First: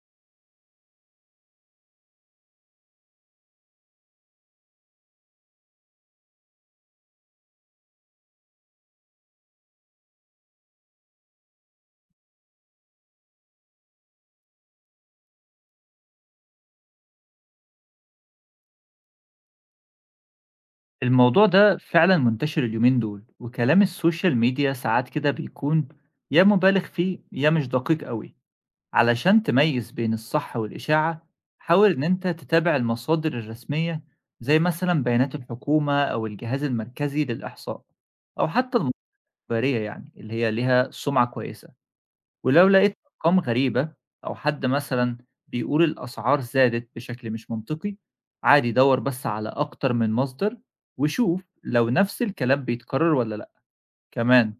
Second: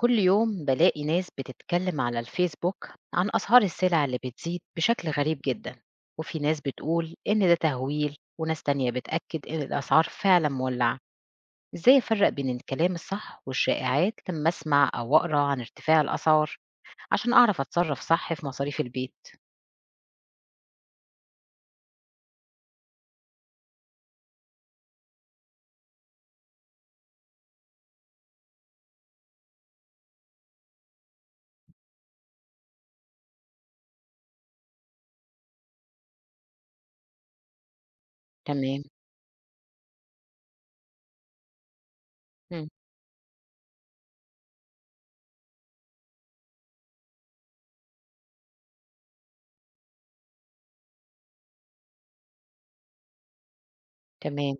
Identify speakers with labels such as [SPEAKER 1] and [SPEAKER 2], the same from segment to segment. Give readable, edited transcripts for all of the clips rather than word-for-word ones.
[SPEAKER 1] كل يوم بلاقي ناس بتتكلم على الفيسبوك عن أسعار السلع اللي بتزيد بشكل غريب جدا، وفي ناس بتقول إن ده تهويل وناس تانية بتأكد إن الأسعار فعلا مولعة. إزاي أفرق بين الكلام الصح والشائعات لما أسمع أو أقرأ عن ارتفاع الأسعار عشان أعرف أتصرف صح في مصاريف البيت؟
[SPEAKER 2] الموضوع ده فعلا منتشر اليومين دول وكلام السوشيال ميديا ساعات كده بيكون يا مبالغ فيه يا مش دقيق قوي. علشان تميز بين الصح والإشاعة حاول إن أنت تتابع المصادر الرسمية زي مثلا بيانات الحكومة أو الجهاز المركزي للإحصاء أو حتى
[SPEAKER 1] تمام.
[SPEAKER 2] المخبرية يعني اللي هي ليها سمعة كويسة. ولو
[SPEAKER 1] مم.
[SPEAKER 2] لقيت أرقام غريبة أو حد مثلًا بيقول الأسعار زادت بشكل مش منطقي، عادي دَوّر بس على أكتر من مصدر وشوف لو نفس الكلام بيتكرر والّا لأ. كمان
[SPEAKER 1] تمام.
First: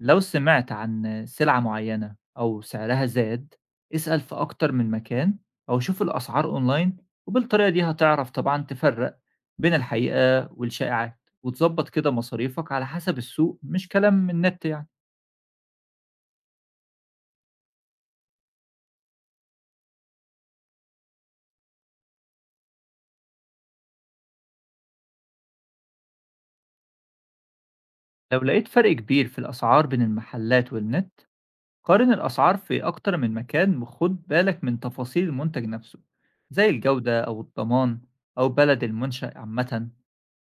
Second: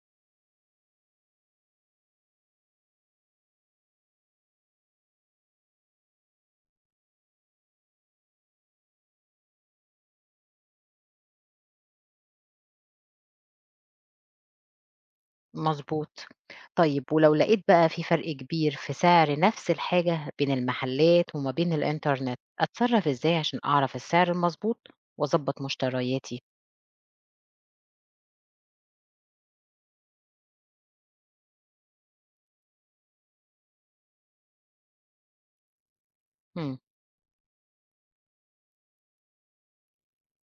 [SPEAKER 2] لو سمعت عن سلعة معيّنة أو سعرها زاد، اسأل في أكتر من مكان أو شوف الأسعار أونلاين، وبالطريقة دي هتعرف طبعًا تفرّق بين الحقيقة والشائعات وتضبّط كده مصاريفك على حسب السوق مش كلام من النت يعني.
[SPEAKER 1] مضبوط. طيب ولو لقيت بقى في فرق كبير في سعر نفس الحاجة بين المحلات وما بين الإنترنت، أتصرف إزاي عشان أعرف السعر المضبوط وأضبط مشترياتي؟
[SPEAKER 2] لو لقيت فرق كبير في الأسعار بين المحلات والنت قارن الأسعار في أكتر من مكان وخد بالك من تفاصيل المنتج نفسه زي
[SPEAKER 1] إمم.
[SPEAKER 2] الجودة أو الضمان أو بلد المنشأ. عامة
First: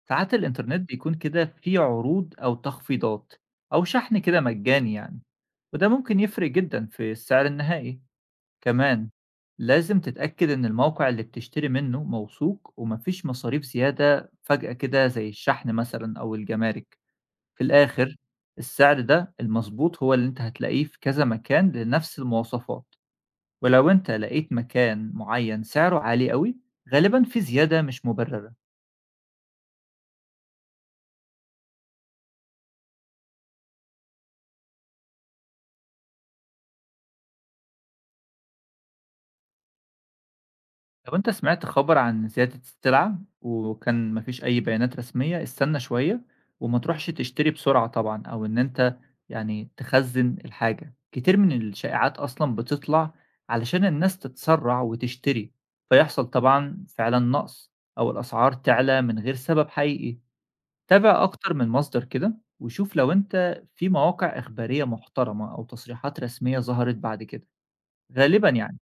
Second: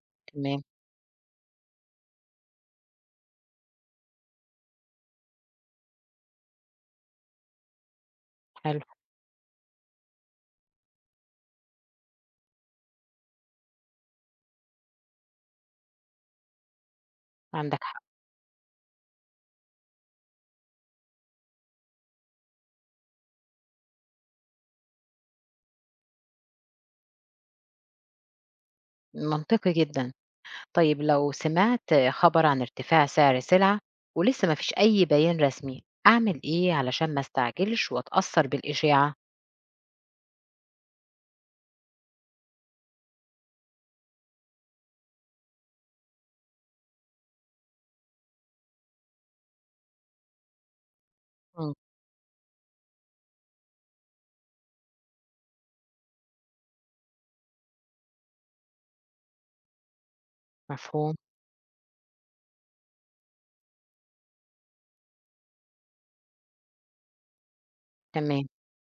[SPEAKER 2] ساعات
[SPEAKER 1] تمام.
[SPEAKER 2] الإنترنت بيكون كده فيه عروض أو تخفيضات أو شحن كده مجاني يعني، وده ممكن يفرق جدا في السعر النهائي.
[SPEAKER 1] حلو.
[SPEAKER 2] كمان لازم تتأكد إن الموقع اللي بتشتري منه موثوق ومفيش مصاريف زيادة فجأة كده زي الشحن مثلا أو الجمارك. في
[SPEAKER 1] عندك حق.
[SPEAKER 2] الآخر السعر ده المضبوط هو اللي أنت هتلاقيه في كذا مكان لنفس المواصفات، ولو أنت لقيت مكان معين سعره عالي أوي، غالبًا في زيادة مش مبررة.
[SPEAKER 1] منطقي جدًا. طيب لو سمعت خبر عن ارتفاع سعر سلعة ولسه ما فيش أي بيان رسمي، أعمل إيه علشان ما أستعجلش وأتأثر بالإشاعة؟
[SPEAKER 2] لو أنت سمعت خبر عن زيادة السلعة وكان ما فيش أي بيانات رسمية، استنى شوية وما تروحش تشتري بسرعة طبعًا، أو إن أنت يعني تخزّن الحاجة. كتير من
[SPEAKER 1] إمم.
[SPEAKER 2] الشائعات أصلًا بتطلع علشان الناس تتسرع وتشتري، فيحصل طبعًا فعلًا نقص أو الأسعار تعلى من غير سبب حقيقي.
[SPEAKER 1] مفهوم.
[SPEAKER 2] تابع أكتر من مصدر كده وشوف لو أنت في مواقع إخبارية محترمة أو تصريحات رسمية ظهرت بعد كده
[SPEAKER 1] تمام.
[SPEAKER 2] غالبا يعني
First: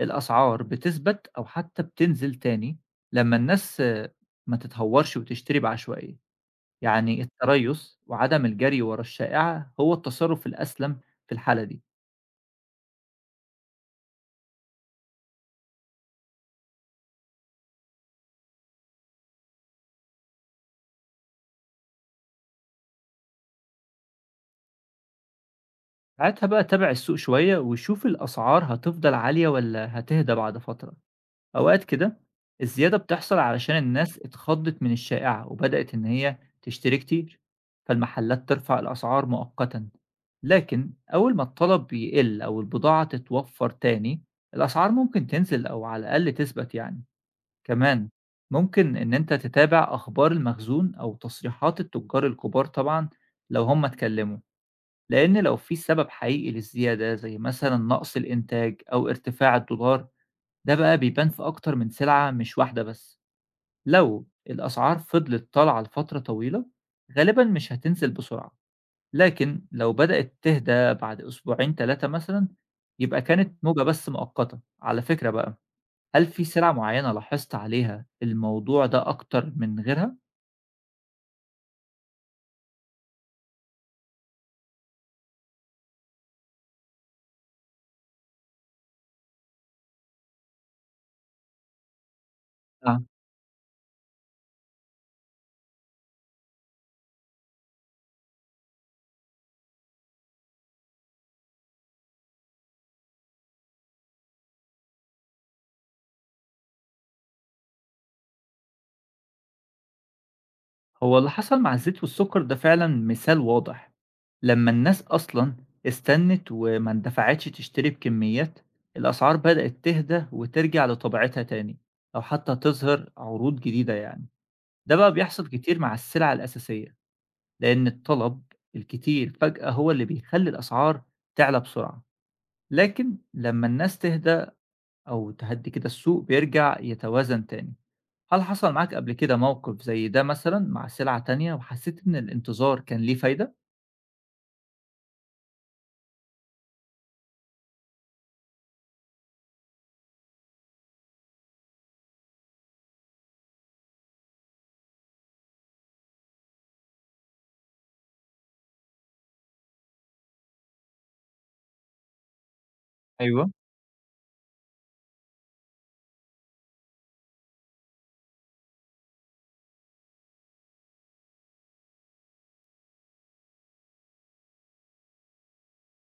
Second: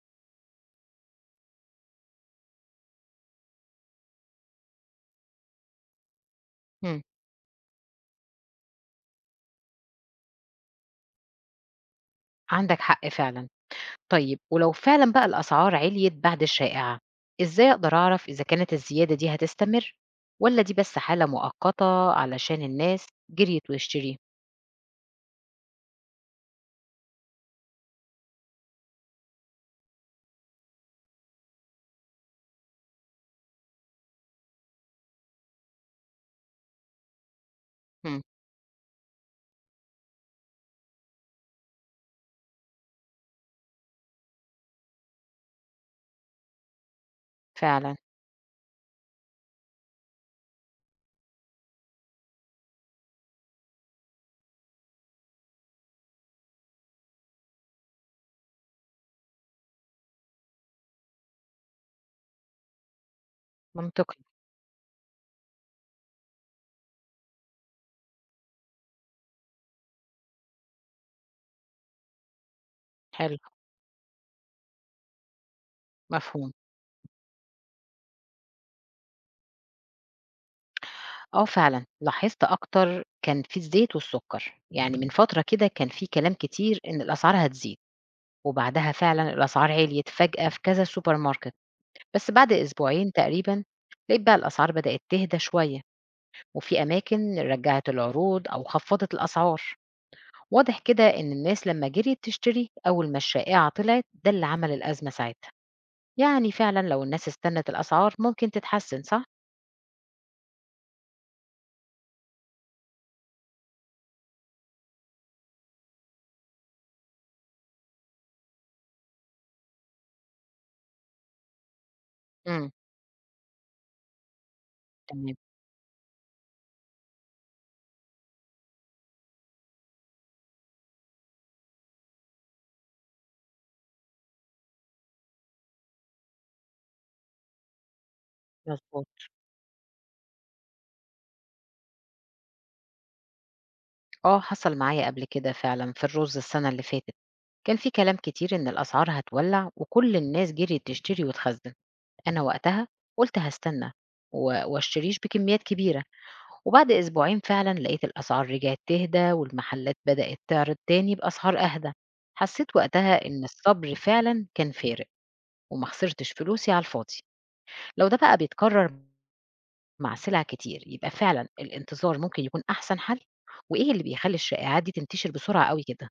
[SPEAKER 2] الأسعار بتثبت أو حتى بتنزل تاني لما الناس آه، ما تتهورش وتشتري بعشوائية.
[SPEAKER 1] إمم.
[SPEAKER 2] يعني التريث وعدم الجري ورا الشائعة هو التصرف الأسلم في الحالة دي.
[SPEAKER 1] عندك حق فعلًا. طيب ولو فعلا بقى الأسعار عِليت بعد الشائعة، إزاي أقدر أعرف إذا كانت الزيادة دي هتستمر والّا دي بس حالة مؤقتة علشان الناس جريت واشتري؟
[SPEAKER 2] ساعتها بقى تابع السوق شوية وشوف الأسعار هتفضل عالية ولا هتهدى بعد فترة. أوقات كده الزيادة بتحصل علشان الناس اتخضت من الشائعة وبدأت إن هي تشتري كتير،
[SPEAKER 1] إمم.
[SPEAKER 2] فالمحلات ترفع الأسعار مؤقتا. لكن أول ما الطلب بيقل أو البضاعة تتوفر تاني الأسعار ممكن تنزل أو على الأقل تثبت يعني.
[SPEAKER 1] فعلًا.
[SPEAKER 2] كمان ممكن إن أنت تتابع أخبار المخزون أو تصريحات التجار الكبار طبعا لو هم اتكلموا، لأن لو في سبب حقيقي للزيادة زي مثلا نقص الإنتاج أو ارتفاع الدولار ده بقى بيبان في أكتر من سلعة مش واحدة بس.
[SPEAKER 1] منطقي.
[SPEAKER 2] لو الأسعار فضلت طالعة لفترة طويلة غالبا مش هتنزل بسرعة، لكن لو بدأت تهدى بعد أسبوعين ثلاثة مثلا يبقى
[SPEAKER 1] حلو.
[SPEAKER 2] كانت موجة بس مؤقتة على فكرة بقى. هل في
[SPEAKER 1] مفهوم.
[SPEAKER 2] سلعة معينة لاحظت عليها الموضوع ده أكتر من غيرها؟
[SPEAKER 1] آه فعلًا، لاحظت أكتر كان في الزيت والسُكّر، يعني من فترة كده كان في كلام كتير إن الأسعار هتزيد، وبعدها فعلًا الأسعار عِليت فجأة في كذا سوبر ماركت، بس بعد أسبوعين تقريبًا لقيت بقى الأسعار بدأت تهدى شوية. وفي أماكن رجعت العروض أو خفضت الأسعار. واضح كده إن الناس لما جريت تشتري أول ما الشائعة طلعت ده اللي عمل الأزمة ساعتها. يعني فعلا لو الناس استنت الأسعار ممكن تتحسن صح؟
[SPEAKER 2] هو اللي حصل مع الزيت والسكر ده فعلا مثال واضح. لما الناس أصلا استنت وما اندفعتش تشتري بكميات الأسعار بدأت تهدى وترجع لطبيعتها تاني أو حتى
[SPEAKER 1] امم.
[SPEAKER 2] تظهر عروض جديدة يعني. ده بقى
[SPEAKER 1] تمام.
[SPEAKER 2] بيحصل كتير مع السلع الأساسية، لأن الطلب الكتير فجأة هو اللي بيخلي الأسعار تعلى بسرعة، لكن لما الناس تهدى أو تهدي كده السوق بيرجع يتوازن تاني. هل حصل معاك قبل
[SPEAKER 1] مظبوط.
[SPEAKER 2] كده موقف زي ده مثلًا مع سلعة تانية وحسيت إن الانتظار كان ليه فايدة؟
[SPEAKER 1] اه حصل معايا قبل كده فعلا في الرز السنة اللي فاتت. كان في كلام كتير إن الأسعار هتولع وكل الناس جريت تشتري وتخزن. أنا وقتها قلت هستنى واشتريش بكميات كبيرة. وبعد أسبوعين فعلا لقيت الأسعار رجعت تهدى والمحلات بدأت تعرض تاني بأسعار أهدى. حسيت وقتها إن
[SPEAKER 2] أيوه.
[SPEAKER 1] الصبر فعلا كان فارق، وما خسرتش فلوسي على الفاضي. لو ده بقى بيتكرر مع سلع كتير يبقى فعلا الانتظار ممكن يكون أحسن حل. وإيه اللي بيخلي الشائعات دي تنتشر بسرعة قوي كده؟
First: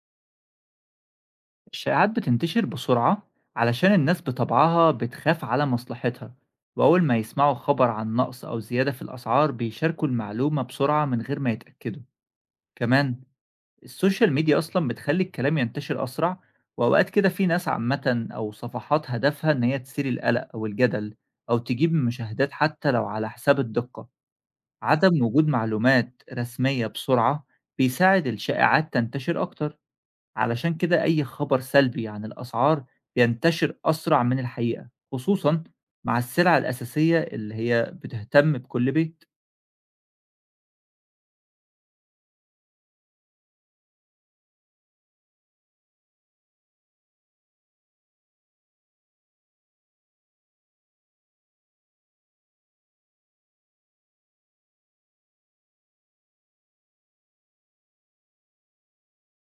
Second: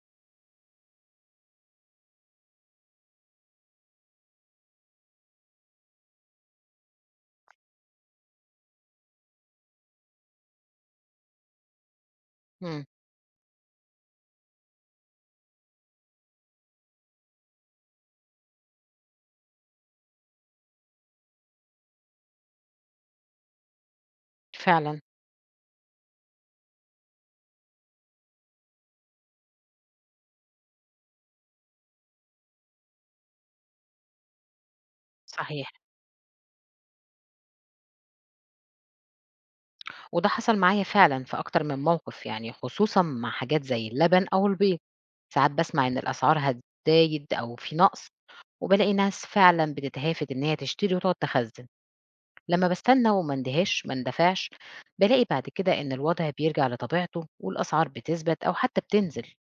[SPEAKER 2] الشائعات بتنتشر بسرعة علشان الناس بطبعها بتخاف على مصلحتها، وأول ما يسمعوا خبر عن نقص أو زيادة في الأسعار بيشاركوا المعلومة بسرعة من غير ما يتأكدوا.
[SPEAKER 1] مم.
[SPEAKER 2] كمان السوشيال ميديا أصلًا بتخلّي الكلام ينتشر أسرع، وأوقات كده في ناس عامةً أو صفحات هدفها إن هي تثير القلق أو الجدل أو تجيب مشاهدات حتى لو على حساب الدقة.
[SPEAKER 1] فعلا.
[SPEAKER 2] عدم وجود معلومات رسمية بسرعة بيساعد الشائعات تنتشر أكتر، علشان كده أي خبر سلبي عن الأسعار بينتشر أسرع من الحقيقة خصوصا
[SPEAKER 1] صحيح.
[SPEAKER 2] مع السلع الأساسية اللي هي بتهتم بكل بيت.
[SPEAKER 1] وده حصل معايا فعلا في أكتر من موقف يعني، خصوصا مع حاجات زي اللبن أو البيض. ساعات بسمع إن الأسعار هتزايد أو في نقص، وبالاقي ناس فعلًا بتتهافت إن هي تشتري وتقعد تخزّن. لمّا باستنى وما اندهاش ما اندفعش، بالاقي بعد كده إن الوضع بيرجع لطبيعته والأسعار بتثبت أو حتى بتنزل.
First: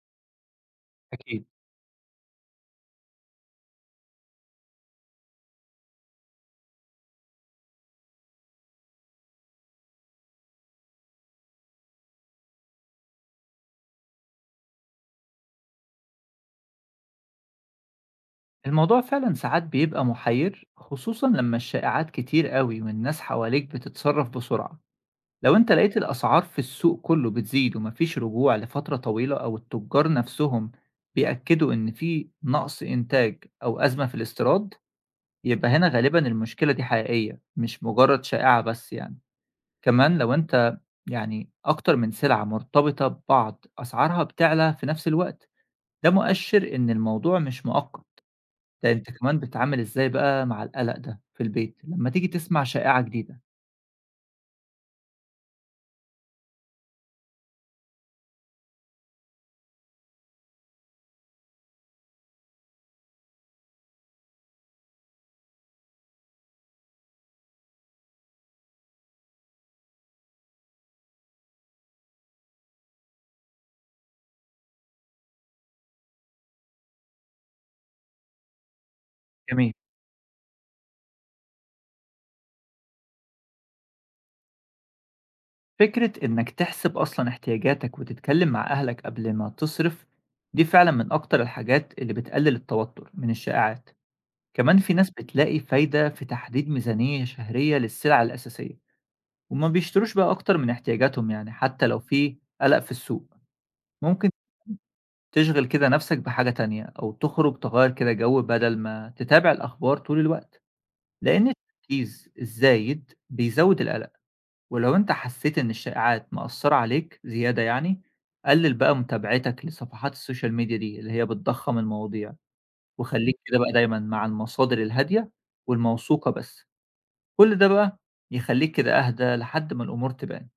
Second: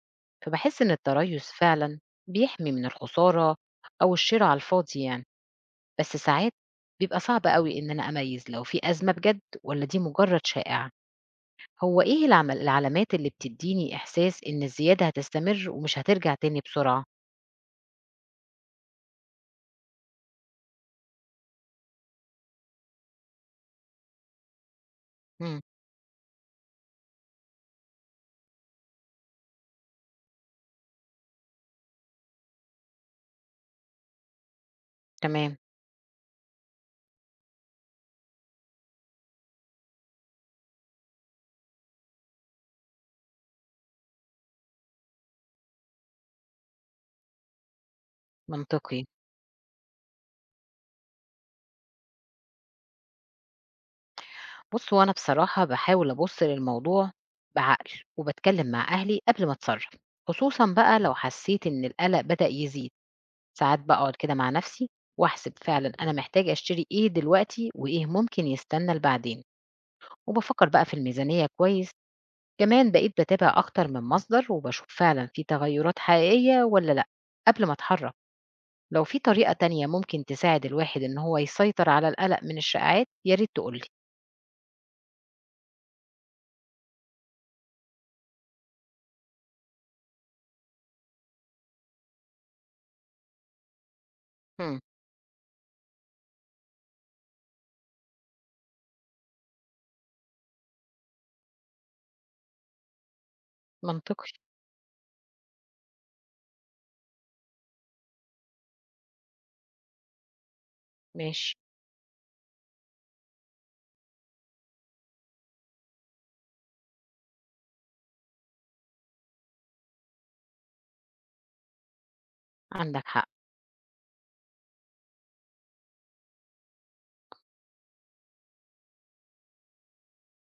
[SPEAKER 1] فباحس إن
[SPEAKER 2] أكيد
[SPEAKER 1] التريث فعلًا بيحمي من الخسارة أو الشرا على الفاضي يعني. بس ساعات بيبقى صعب أوي إن أنا أميّز لو في أزمة بجد والّا دي مجرد شائعة. هو إيه العلامات اللي بتدّيني إحساس إن الزيادة هتستمر ومش هترجع تاني بسرعة؟
[SPEAKER 2] الموضوع فعلا ساعات بيبقى محير خصوصا لما الشائعات كتير قوي والناس حواليك بتتصرف بسرعة. لو
[SPEAKER 1] إمم.
[SPEAKER 2] أنت لقيت الأسعار في السوق كله بتزيد ومفيش رجوع لفترة طويلة أو التجار نفسهم بيأكدوا إن في نقص إنتاج أو أزمة في الاستيراد،
[SPEAKER 1] تمام.
[SPEAKER 2] يبقى هنا غالبا المشكلة دي حقيقية مش مجرد شائعة بس يعني. كمان لو أنت يعني أكتر من سلعة مرتبطة ببعض أسعارها بتعلى في نفس الوقت ده مؤشر إن الموضوع مش مؤقت. ده
[SPEAKER 1] منطقي.
[SPEAKER 2] أنت كمان بتتعامل إزاي بقى مع القلق ده في البيت لما تيجي تسمع شائعة جديدة؟
[SPEAKER 1] بُص، هو أنا بصراحة باحاول أبُص للموضوع بعقل، وباتكلّم مع أهلي قبل ما أتصرّف، خصوصًا بقى لو حسّيت إن القلق بدأ يزيد. ساعات باقعد كده مع نَفْسي وأحسب فعلًا أنا محتاجة أشتري إيه دلوقتي وإيه ممكن يستنى لبعدين، وبافكّر بقى في الميزانية كويس. كمان بقيت باتابع أكتر من مصدر وباشوف فعلًا في تغيُّرات حقيقية والّا لأ قبل ما أتحرّك. لو في طريقة
[SPEAKER 2] جميل.
[SPEAKER 1] تانية ممكن تساعد الواحد إن هو يسيطر على القلق من الشائعات يا ريت تقول لي.
[SPEAKER 2] فكرة إنك تحسب أصلًا احتياجاتك وتتكلم مع أهلك قبل ما تصرف، دي فعلًا من أكتر الحاجات اللي بتقلل التوتر من الشائعات. كمان
[SPEAKER 1] إمم.
[SPEAKER 2] في ناس بتلاقي فايدة في تحديد ميزانية شهرية للسلع الأساسية، وما بيشتروش بقى أكتر من احتياجاتهم يعني حتى لو في قلق في السوق. ممكن
[SPEAKER 1] منطقي.
[SPEAKER 2] تشغل كده نفسك بحاجة تانية أو تخرج تغير كده جو بدل ما تتابع الأخبار طول الوقت، لأن
[SPEAKER 1] ماشي.
[SPEAKER 2] التركيز الزايد بيزود القلق. ولو أنت حسيت إن الشائعات مأثّرة عليك زيادة يعني، قلِّل بقى متابعتك لصفحات السوشيال ميديا دي اللي هي بتضخّم المواضيع،
[SPEAKER 1] عندك حق.
[SPEAKER 2] وخلّيك كده بقى دايمًا مع المصادر الهادية والموثوقة بس. كل ده بقى يخلّيك كده أهدى لحد ما الأمور تبان.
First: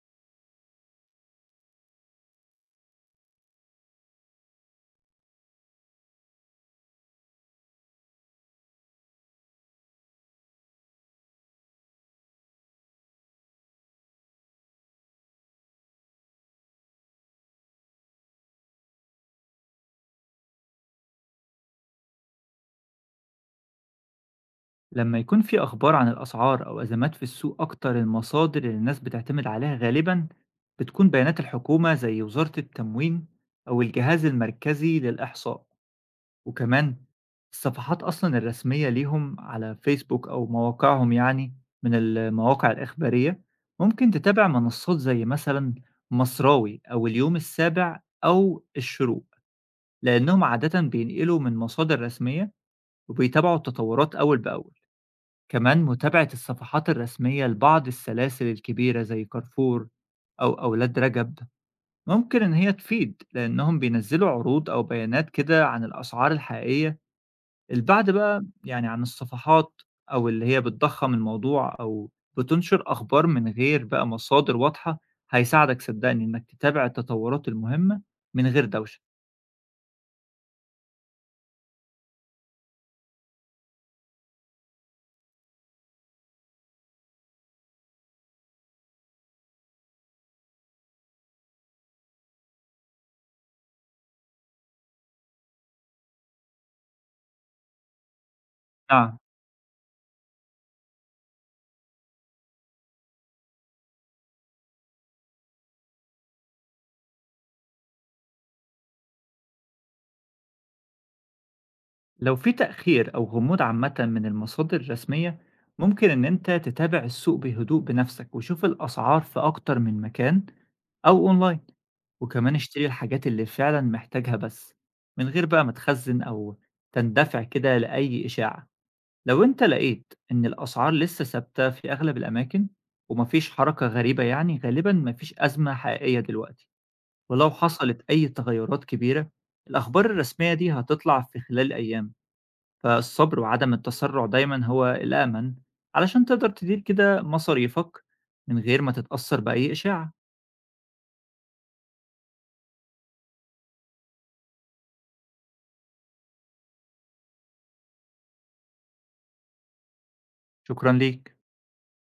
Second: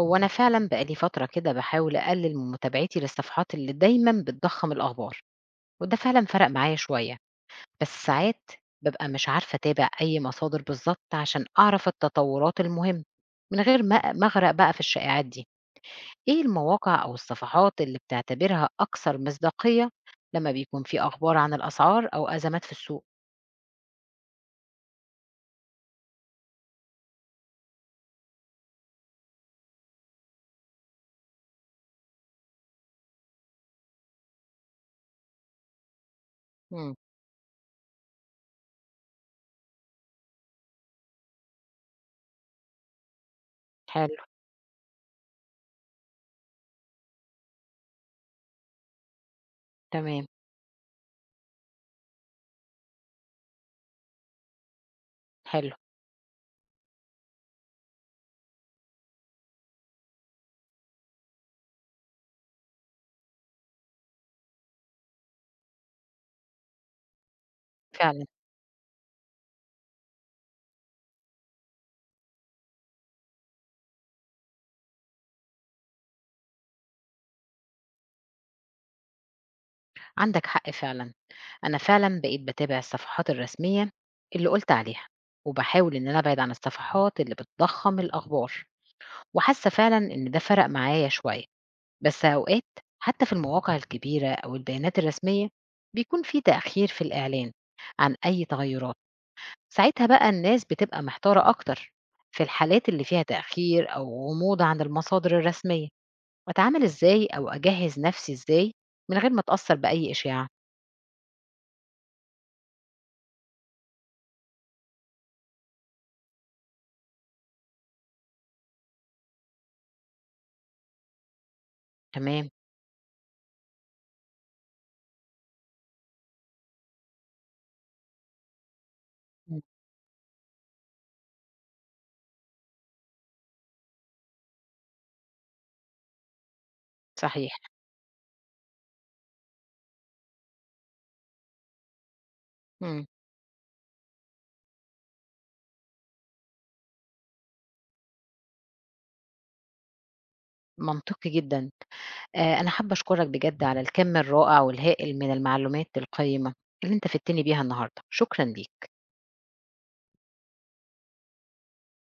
[SPEAKER 1] هو أنا فعلا بقالي فترة كده بحاول أقلل من متابعتي للصفحات اللي دايما بتضخم الأخبار، وده فعلا فرق معايا شوية. بس ساعات ببقى مش عارفة أتابع أي مصادر بالظبط عشان أعرف التطورات المهم من غير ما أغرق بقى في الشائعات دي. إيه المواقع أو الصفحات اللي بتعتبرها أكثر مصداقية لما بيكون في أخبار عن الأسعار أو أزمات في السوق؟
[SPEAKER 2] لمّا يكون في أخبار عن الأسعار أو أزمات في السوق أكتر المصادر اللي الناس بتعتمد عليها غالبًا بتكون بيانات الحكومة زي وزارة التموين أو الجهاز المركزي للإحصاء.
[SPEAKER 1] مم.
[SPEAKER 2] وكمان الصفحات أصلًا الرسمية ليهم على فيسبوك أو مواقعهم يعني. من المواقع الإخبارية، ممكن
[SPEAKER 1] حلو.
[SPEAKER 2] تتابع منصات زي مثلًا مصراوي أو اليوم السابع أو الشروق،
[SPEAKER 1] تمام.
[SPEAKER 2] لأنهم عادةً بينقلوا من مصادر رسمية وبيتابعوا التطورات أول بأول.
[SPEAKER 1] حلو.
[SPEAKER 2] كمان متابعة الصفحات الرسمية لبعض السلاسل الكبيرة زي كارفور أو أولاد رجب، ممكن إن هي تفيد لأنهم بينزلوا عروض أو بيانات كده عن الأسعار الحقيقية. البعد
[SPEAKER 1] فعلا.
[SPEAKER 2] بقى يعني عن الصفحات أو اللي هي بتضخّم الموضوع أو بتنشر أخبار من غير بقى مصادر واضحة، هيساعدك صدّقني إنك تتابع التطورات المهمة من غير دوشة.
[SPEAKER 1] عندك حق فعلا. أنا فعلًا بقيت باتابع الصفحات الرسمية اللي قُلت عليها، وباحاول إن أنا أبعد عن الصفحات اللي بتضخّم الأخبار، وحاسة فعلًا إن ده فرق معايا شوية. بس أوقات حتى في المواقع الكبيرة أو البيانات الرسمية بيكون في تأخير في الإعلان عن أي تغيرات.
[SPEAKER 2] نعم،
[SPEAKER 1] ساعتها بقى الناس بتبقى محتارة أكتر. في الحالات اللي فيها تأخير أو غموض عن المصادر الرسمية، أتعامل إزاي أو أجهّز نفسي إزاي من غير ما أتأثّر بأي إشاعة؟
[SPEAKER 2] لو في تأخير أو غموض عامةً من المصادر الرسمية، ممكن إن أنت تتابع السوق بهدوء بنفسك وشوف الأسعار في أكتر من مكان أو أونلاين،
[SPEAKER 1] تمام.
[SPEAKER 2] وكمان اشتري الحاجات اللي فعلًا محتاجها بس، من غير بقى ما تخزّن أو تندفع كده لأي إشاعة. لو
[SPEAKER 1] إمم.
[SPEAKER 2] أنت لقيت إن الأسعار لسه ثابتة في أغلب الأماكن ومفيش حركة غريبة يعني غالبًا مفيش أزمة حقيقية دلوقتي، ولو
[SPEAKER 1] صحيح.
[SPEAKER 2] حصلت أي تغيرات كبيرة الأخبار الرسمية دي هتطلع في خلال أيام،
[SPEAKER 1] إمم.
[SPEAKER 2] فالصبر وعدم التسرع دايمًا هو الأأمن علشان تقدر تدير كده مصاريفك من غير ما تتأثر بأي إشاعة.
[SPEAKER 1] منطقي جدًا. أنا حابة أشكرك بجد على الكم الرائع والهائل من المعلومات القيّمة اللي أنت فدتني بيها النهارده. شكرًا ليك.
[SPEAKER 2] شكرًا ليك.